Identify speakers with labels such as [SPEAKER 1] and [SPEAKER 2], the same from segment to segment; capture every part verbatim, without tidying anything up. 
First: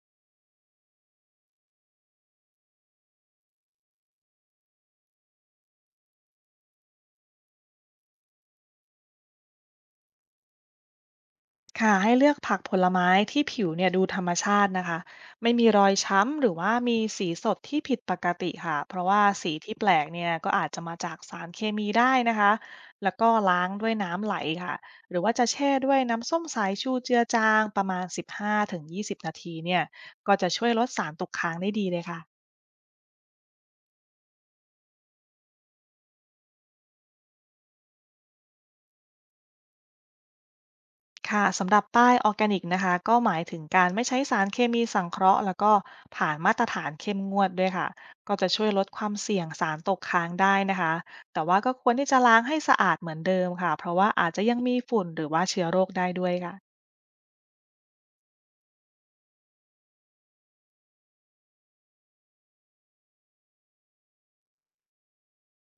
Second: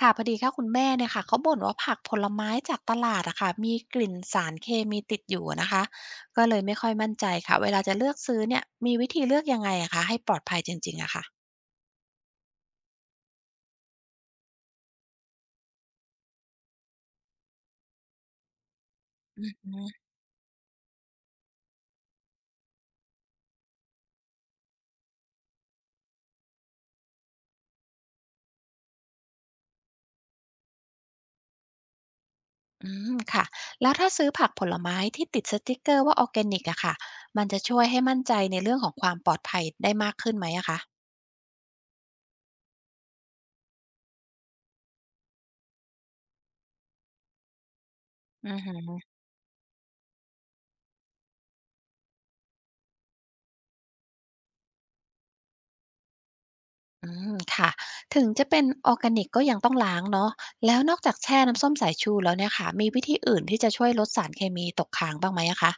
[SPEAKER 1] ค่ะพอดีค่ะคุณแม่เนี่ยค่ะเขาบ่นว่าผักผลไม้จากตลาดอะค่ะมีกลิ่นสารเคมีติดอยู่นะคะก็เลยไม่ค่อยมั่นใจค่ะเวลาจะเลือกซื้อเนี่ยมีวิธีเลือกยังไงอะคะให้ปลอดภัยจริงๆอะค่ะ
[SPEAKER 2] ค่ะให้เลือกผักผลไม้ที่ผิวเนี่ยดูธรรมชาตินะคะไม่มีรอยช้ำหรือว่ามีสีสดที่ผิดปกติค่ะเพราะว่าสี
[SPEAKER 1] อื
[SPEAKER 2] ที่แปล
[SPEAKER 1] ม
[SPEAKER 2] กเนี่ยก็อาจจะมาจากสารเคมีได้นะคะแล้วก็ล้างด้วยน้ำไหลค่ะหรือว่าจะแช่ด้วยน้ำส้มสายชูเจือจางประมาณสิบห้าถึงยี่สิบนาทีเนี่ยก็จะช่วยลดสารตกค้างได้ดีเลยค่ะ
[SPEAKER 1] อืมค่ะแล้วถ้าซื้อผักผลไม้ที่ติดสติกเกอร์ว่าออร์แกนิกอะค่ะมันจะช่วยให้มั่นใจในเรื่องของความปลอดภัยได้มากขึ้นไหมอะคะ
[SPEAKER 2] ค่ะสำหรับป้ายออร์แกนิกนะคะก็หมายถึงการไม่ใช้สารเคมีสังเคราะห์แล้วก็ผ่านมาตรฐานเข้มงวดด้วยค่ะก็จะ
[SPEAKER 1] อือ
[SPEAKER 2] ช่วย
[SPEAKER 1] ฮึ
[SPEAKER 2] ลดความเสี่ยงสารตกค้างได้นะคะแต่ว่าก็ควรที่จะล้างให้สะอาดเหมือนเดิมค่ะเพราะว่าอาจจะยังมีฝุ่นหรือว่าเชื้อโรคได้ด้วยค่ะ
[SPEAKER 1] อืมค่ะถึงจะเป็นออร์แกนิกก็ยังต้องล้างเนาะแล้วนอกจากแช่น้ำส้มสายชูแล้วเนี่ยค่ะมีวิธีอื่นที่จะช่วยลดสารเคมีตกค้างบ้างไหมอะคะ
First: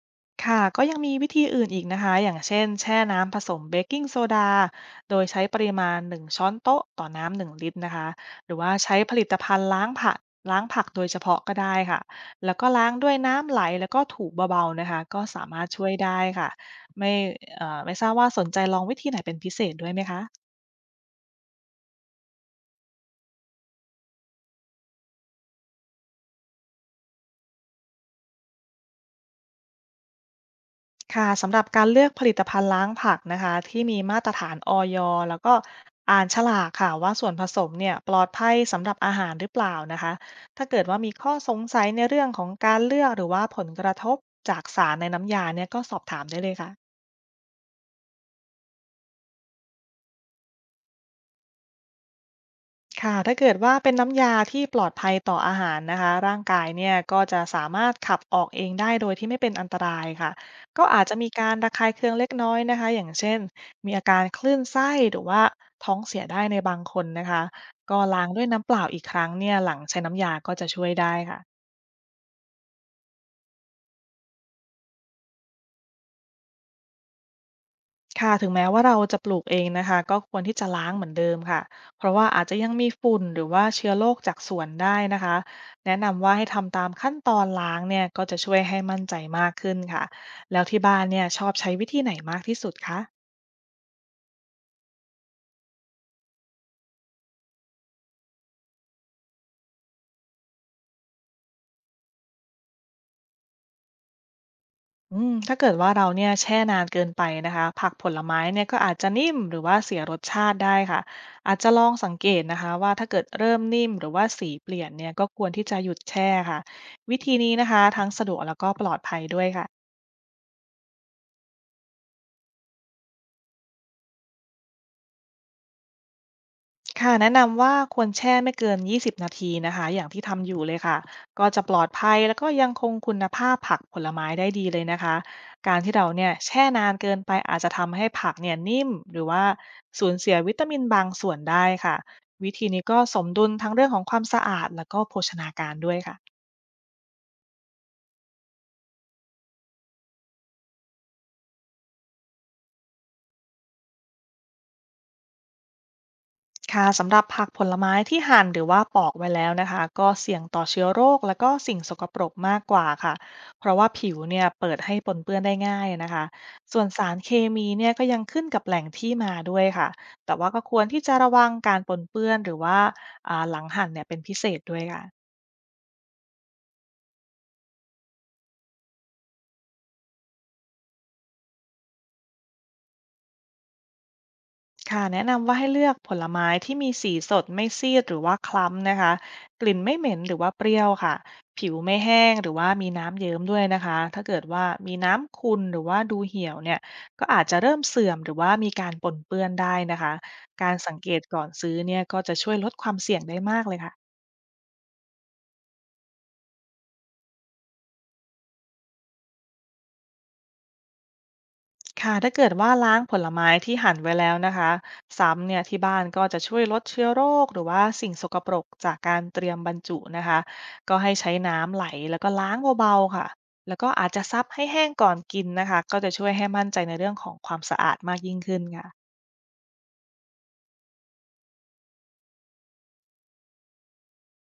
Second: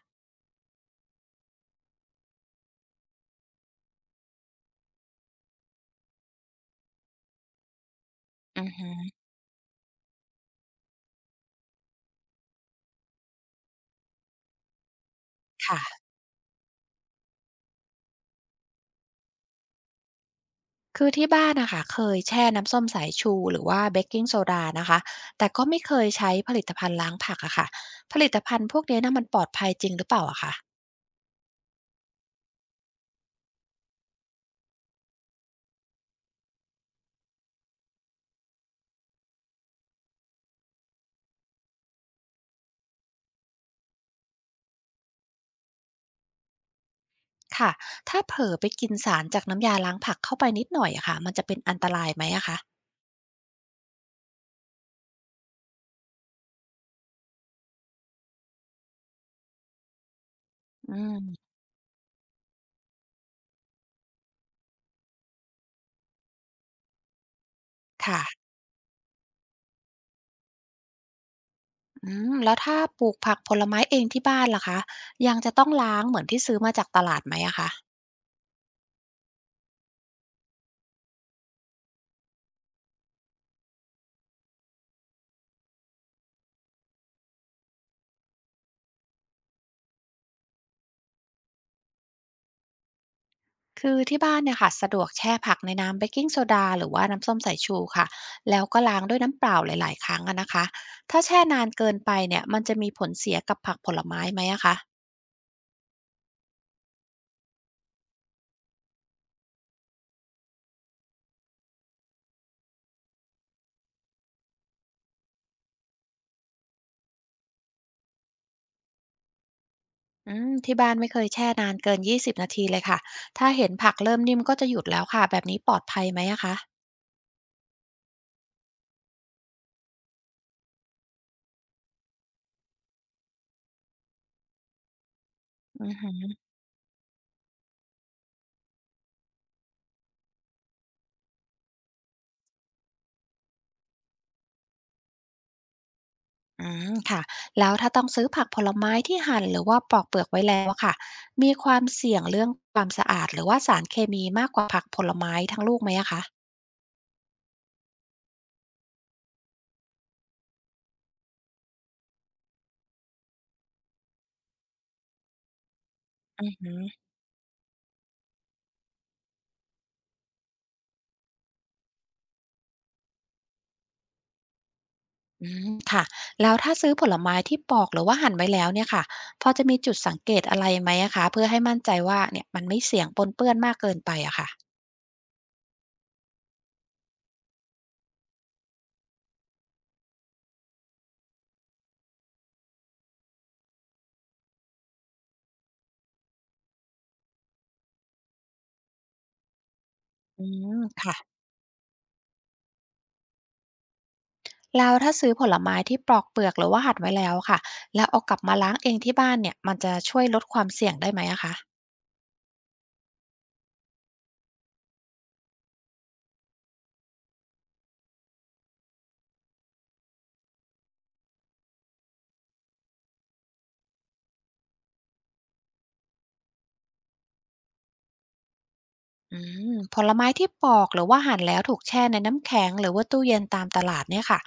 [SPEAKER 2] ค่ะก็ยังมีวิธีอื่นอีกนะคะ อย่างเช่นแช่น้ำผสมเบกกิ้งโซดาโดยใช้ปริมาณหนึ่งช้อนโต๊ะต่อน้ำหนึ่งลิตรนะคะ หรือ
[SPEAKER 1] อือ
[SPEAKER 2] ว่า
[SPEAKER 1] ฮึ
[SPEAKER 2] ใช้ผลิตภัณฑ์ล้างผักล้างผักโดยเฉพาะก็ได้ค่ะ แล้วก็ล้างด้วยน้ำไหลแล้วก็ถูเบาๆนะคะก็สามารถช่วย
[SPEAKER 1] ค่ะ
[SPEAKER 2] ได้ค่ะ ไม่เอ่อไม่ทราบว่าสนใจลองวิธีไหนเป็นพิเศษด้วยไหมคะ
[SPEAKER 1] คือที่บ้านนะคะเคยแช่น้ำส้มสายชูหรือว่าเบกกิงโซดานะคะแต่ก็ไม่เคยใช้ผลิตภัณฑ์ล้างผักอะค่ะผลิตภัณฑ์พวกเนี้ยน่ะมันปลอดภัยจริงหรือเปล่าอะคะ
[SPEAKER 2] ค่ะสำหรับการเลือกผลิตภัณฑ์ล้างผักนะคะที่มีมาตรฐานอยแล้วก็อ่านฉลากค่ะว่าส่วนผสมเนี่ยปลอดภัยสำหรับอาหารหรือเปล่านะคะถ้าเกิดว่ามีข้อสงสัยในเรื่องของการเลือกหรือว่าผลกระทบจากสารในน้ำยาเนี่ยก็สอบถามได้เลยค่ะ
[SPEAKER 1] ค่ะถ้าเผลอไปกินสารจากน้ำยาล้างผักเข้าไปนิดหน่อยอะค่ะมันจะเป็นอันตรายไหมอะคะ
[SPEAKER 2] ค่ะถ้าเกิดว่าเป็นน้ำยาที่ปลอดภัยต่ออาหารนะคะร่างกายเนี่ยก็จะสามารถขับออกเองได้โดยที่ไม่เป็นอันตรายค่ะก็
[SPEAKER 1] อื
[SPEAKER 2] อาจจะมีกา
[SPEAKER 1] ม
[SPEAKER 2] รระคายเคืองเล็กน้อยนะคะอย่างเช่นมีอาการคลื่นไส้หรือว่าท้องเสียได้ในบางคนนะคะก็ล้างด้
[SPEAKER 1] ค่ะ
[SPEAKER 2] วยน้ำเปล่าอีกครั้งเนี่ยหลังใช้น้ำยาก็จะช่วยได้ค่ะ
[SPEAKER 1] อืมแล้วถ้าปลูกผักผลไม้เองที่บ้านล่ะคะยังจะต้องล้างเหมือนที่ซื้อมาจากตลาดไหมอะคะ
[SPEAKER 2] ค่ะถึงแม้ว่าเราจะปลูกเองนะคะก็ควรที่จะล้างเหมือนเดิมค่ะเพราะว่าอาจจะยังมีฝุ่นหรือว่าเชื้อโรคจากสวนได้นะคะแนะนำว่าให้ทำตามขั้นตอนล้างเนี่ยก็จะช่วยให้มั่นใจมากขึ้นค่ะแล้วที่บ้านเนี่ยชอบใช้วิธีไหนมากที่สุดคะ
[SPEAKER 1] คือที่บ้านเนี่ยค่ะสะดวกแช่ผักในน้ำเบกกิงโซดาหรือว่าน้ำส้มสายชูค่ะแล้วก็ล้างด้วยน้ำเปล่าหลายๆครั้งอะนะคะถ้าแช่นานเกินไปเนี่ยมันจะมีผลเสียกับผักผลไม้ไหมอะคะ
[SPEAKER 2] อืมถ้าเกิดว่าเราเนี่ยแช่นานเกินไปนะคะผักผลไม้เนี่ยก็อาจจะนิ่มหรือว่าเสียรสชาติได้ค่ะอาจจะลองสังเกตนะคะว่าถ้าเกิดเริ่มนิ่มหรือว่าสีเปลี่ยนเนี่ยก็ควรที่จะหยุดแช่ค่ะวิธีนี้นะคะทั้งสะดวกแล้วก็ปลอดภัยด้วยค่ะ
[SPEAKER 1] อืมที่บ้านไม่เคยแช่นานเกินยี่สิบนาทีเลยค่ะถ้าเห็นผักเริ่มนิ่มก็จะหยุดแล้วค่ะแบบนี้ปลอดภัยไหมอะคะ
[SPEAKER 2] ค่ะแนะนำว่าควรแช่ไม่เกินยี่สิบนาทีนะคะอย่างที่ทำอยู่เลยค่ะก็จะปลอดภัยแล้วก็ยังคงคุณภาพผักผลไม้ได้ดีเลยนะคะการ
[SPEAKER 1] อื
[SPEAKER 2] ที่
[SPEAKER 1] อ
[SPEAKER 2] เราเนี่
[SPEAKER 1] ฮึ
[SPEAKER 2] ยแช่นานเกินไปอาจจะทำให้ผักเนี่ยนิ่มหรือว่าสูญเสียวิตามินบางส่วนได้ค่ะวิธีนี้ก็สมดุลทั้งเรื่องของความสะอาดแล้วก็โภชนาการด้วยค่ะ
[SPEAKER 1] อืมค่ะแล้วถ้าต้องซื้อผักผลไม้ที่หั่นหรือว่าปอกเปลือกไว้แล้วอะค่ะมีความเสี่ยงเรื่องความสะอาดหรือว่าสารเคมีมากกว่าผักผลไม้ทั้งลูกไหมอะคะ
[SPEAKER 2] ค่ะสำหรับผักผลไม้ที่หั่นหรือว่าปอกไว้แล้วนะคะก็เสี่ยงต่อเชื้อโรคและก็สิ่งสกปรกมากกว่าค่ะเพราะว่าผิวเนี่ยเปิดให้ปนเปื้อนได้ง่ายนะคะ
[SPEAKER 1] อืม
[SPEAKER 2] ส่วนสารเคมีเนี่ยก็ยังขึ้นกับแหล่งที่มาด้วยค่ะแต่ว่าก็ควรที่จะระวังการปนเปื้อนหรือว่าอ่าหลังหั่นเนี่ยเป็นพิเศษด้วยค่ะ
[SPEAKER 1] อืมค่ะแล้วถ้าซื้อผลไม้ที่ปอกหรือว่าหั่นไว้แล้วเนี่ยค่ะพอจะมีจุดสังเกตอะไรไหมอะคะเพื่อให้มั่นใจว่าเนี่ยมันไม่เสี่ยงปนเปื้อนมากเกินไปอะค่ะ
[SPEAKER 2] ค่ะแนะนำว่าให้เลือกผลไม้ที่มีสีสดไม่ซีดหรือว่าคล้ำนะคะกลิ่นไม่เหม็นหรือว่าเปรี้ยวค่ะผิวไม่แห้งหรือว่ามีน้ำเยิ้มด้วยนะคะถ้าเกิดว่ามีน้ำขุ่นหรือว่าดูเหี่ยวเนี่ยก็อาจจะเริ่มเสื่อมหรือว่ามีการปนเปื้อนได้นะคะ
[SPEAKER 1] อื
[SPEAKER 2] การ
[SPEAKER 1] ม
[SPEAKER 2] สังเก
[SPEAKER 1] ค่ะ
[SPEAKER 2] ตก่อนซื้อเนี่ยก็จะช่วยลดความเสี่ยงได้มากเลยค่ะ
[SPEAKER 1] แล้วถ้าซื้อผลไม้ที่ปลอกเปลือกหรือว่าหั่นไว้แล้วค่ะแล้วเอากลับมาล้างเองที่บ้านเนี่ยมันจะช่วยลดความเสี่ยงได้ไหมอะคะ
[SPEAKER 2] ค่ะถ้าเกิดว่าล้างผลไม้ที่หั่นไว้แล้วนะคะซ้ำเนี่ยที่บ้านก็จะช่วยลดเชื้อโรคหรือว่าสิ่งสกปรกจากการเตรียมบรรจุนะคะก็ให้ใช้น้ำไหลแล้วก็ล้างเบาๆค่ะแล้วก็อาจจะซับให้แห้งก่อนกินนะคะก็จะช่วยให้มั่นใจในเรื่องของความสะอาดมากยิ่งขึ้นค่ะ
[SPEAKER 1] อืมผลไม้ที่ปอกหรือว่าหั่นแล้วถูกแช่ในน้ำแข็งหรือว่าตู้เย็นตามตลาดเนี่ยค่ะ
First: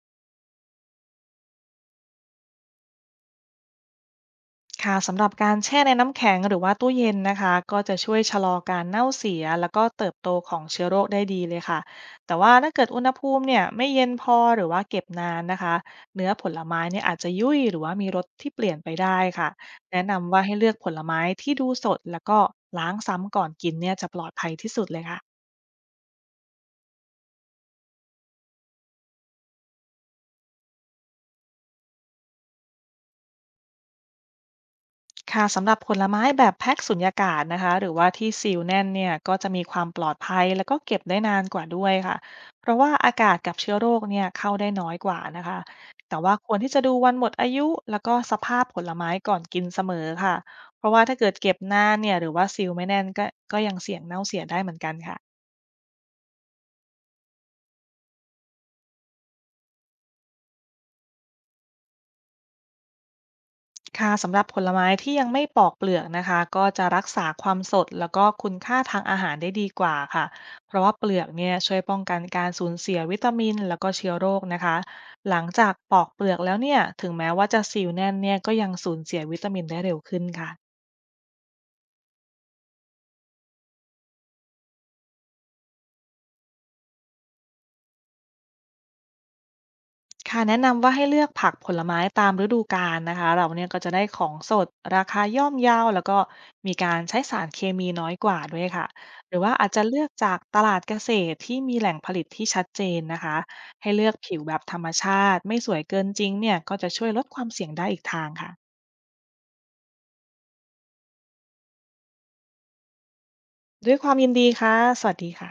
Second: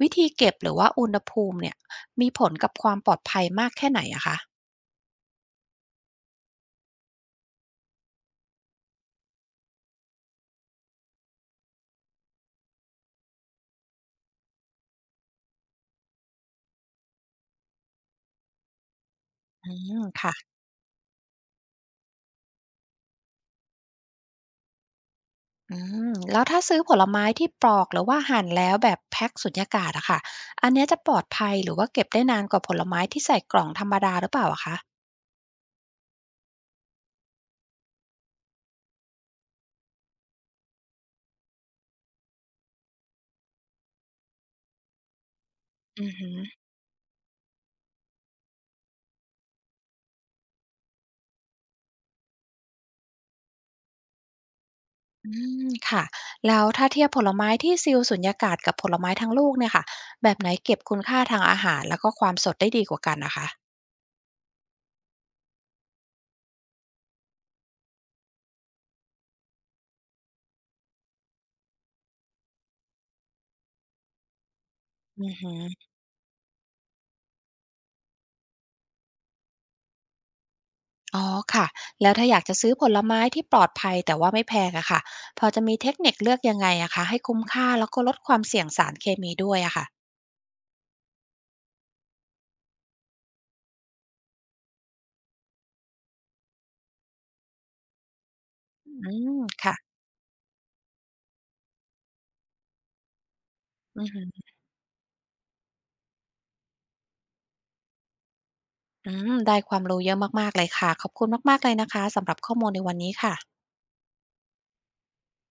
[SPEAKER 1] วิธีเก็บหรือว่าอุณหภูมิเนี่ยมีผลกับความปลอดภัยมากแค่ไหนอะคะ
[SPEAKER 2] ค่ะสำหรับการแช่ในน้ำแข็งหรือว่าตู้เย็นนะคะก็จะช่วยชะลอการเน่าเสียแล้วก็เติบโตของเชื้อโรคได้ดีเลยค่ะแต่ว่าถ้าเกิดอุณหภูมิเนี่ยไม่เย็นพอหรือว่าเก็บนานนะคะเนื้อผลไม้เนี่ยอาจจะยุ่ยหรือว่ามีรสที่เปลี่ยนไปได้ค่ะ
[SPEAKER 1] อืม
[SPEAKER 2] แนะนำ
[SPEAKER 1] ค่ะ
[SPEAKER 2] ว่าให้เลือกผลไม้ที่ดูสดแล้วก็ล้างซ้ำก่อนกินเนี่ยจะปลอดภัยที่สุดเลยค่ะ
[SPEAKER 1] อืมแล้วถ้าซื้อผลไม้ที่ปลอกหรือว่าหั่นแล้วแบบแพ็คสุญญากาศอะค่ะอันเนี้ยจะปลอดภัยหรือว่าเก็บได้นานกว่าผลไม้ที่ใส่กล่องธรรมดาหรือเปล่าอะคะ
[SPEAKER 2] ค่ะสำหรับผลไม้แบบแพ็คสุญญากาศนะคะหรือว่าที่ซีลแน่นเนี่ยก็จะมีความปลอดภัยแล้วก็เก็บได้นานกว่าด้วยค่ะเพราะว่าอากาศกับเชื้อโรคเนี่ยเข้าได้น้อยกว่านะคะ
[SPEAKER 1] อือ
[SPEAKER 2] แต่
[SPEAKER 1] หื
[SPEAKER 2] ว่า
[SPEAKER 1] อ
[SPEAKER 2] ควรที่จะดูวันหมดอายุแล้วก็สภาพผลไม้ก่อนกินเสมอค่ะเพราะว่าถ้าเกิดเก็บนานเนี่ยหรือว่าซีลไม่แน่นก็ก็ยังเสี่ยงเน่าเสียได้เหมือนกันค่ะ
[SPEAKER 1] อืมค่ะแล้วถ้าเทียบผลไม้ที่ซีลสุญญากาศกับผลไม้ทั้งลูกเนี่ยค่ะแบบไหนเก็บคุณค่าทางอาหารแล้วก็ความสดได้ดีกว่ากันนะคะ
[SPEAKER 2] ค่ะสำหรับผลไม้ที่ยังไม่ปอกเปลือกนะคะก็จะรักษาความสดแล้วก็คุณค่าทางอาหารได้ดีกว่าค่ะเพราะว่าเปลือกเนี่ยช่วยป้องกันการสูญเสียวิตามินแล้วก็เชื้อโรคนะคะ
[SPEAKER 1] อือ
[SPEAKER 2] หลัง
[SPEAKER 1] ฮึ
[SPEAKER 2] จากปอกเปลือกแล้วเนี่ยถึงแม้ว่าจะซีลแน่นเนี่ยก็ยังสูญเสียวิตามินได้เร็วขึ้นค่ะ
[SPEAKER 1] อ๋อค่ะแล้วถ้าอยากจะซื้อผลไม้ที่ปลอดภัยแต่ว่าไม่แพงอะค่ะพอจะมีเทคนิคเลือกยังไงอะคะให้คุ้มค่าแล้วก็ลดความเสี่ยงสารเคมีด้วยอะค่ะ
[SPEAKER 2] ค่ะแนะนำว่าให้เลือกผักผลไม้ตามฤดูกาลนะคะเราเนี่ยก็จะได้ของสดราคาย่อมเยาแล้วก็มีการใช้สารเคมีน้อยกว่าด้วยค่ะ
[SPEAKER 1] อื
[SPEAKER 2] ห
[SPEAKER 1] ม
[SPEAKER 2] รือว่าอาจ
[SPEAKER 1] ค่ะ
[SPEAKER 2] จะเลือกจากตลาดเกษตรที่มีแหล่งผลิตที่ชัดเจนนะคะให้
[SPEAKER 1] อื
[SPEAKER 2] เลื
[SPEAKER 1] อ
[SPEAKER 2] อก
[SPEAKER 1] ฮึ
[SPEAKER 2] ผิวแบบธรรมชาติไม่สวยเกินจริงเนี่ยก็จะช่วยลดความเสี่ยงได้อีกทางค่ะ
[SPEAKER 1] อืมได้ความรู้เยอะมากๆเลยค่ะขอบคุณมากๆเลยนะคะสำหรับข้อมูลในวันนี้ค่ะ
[SPEAKER 2] ด้วยความยินดีค่ะสวัสดีค่ะ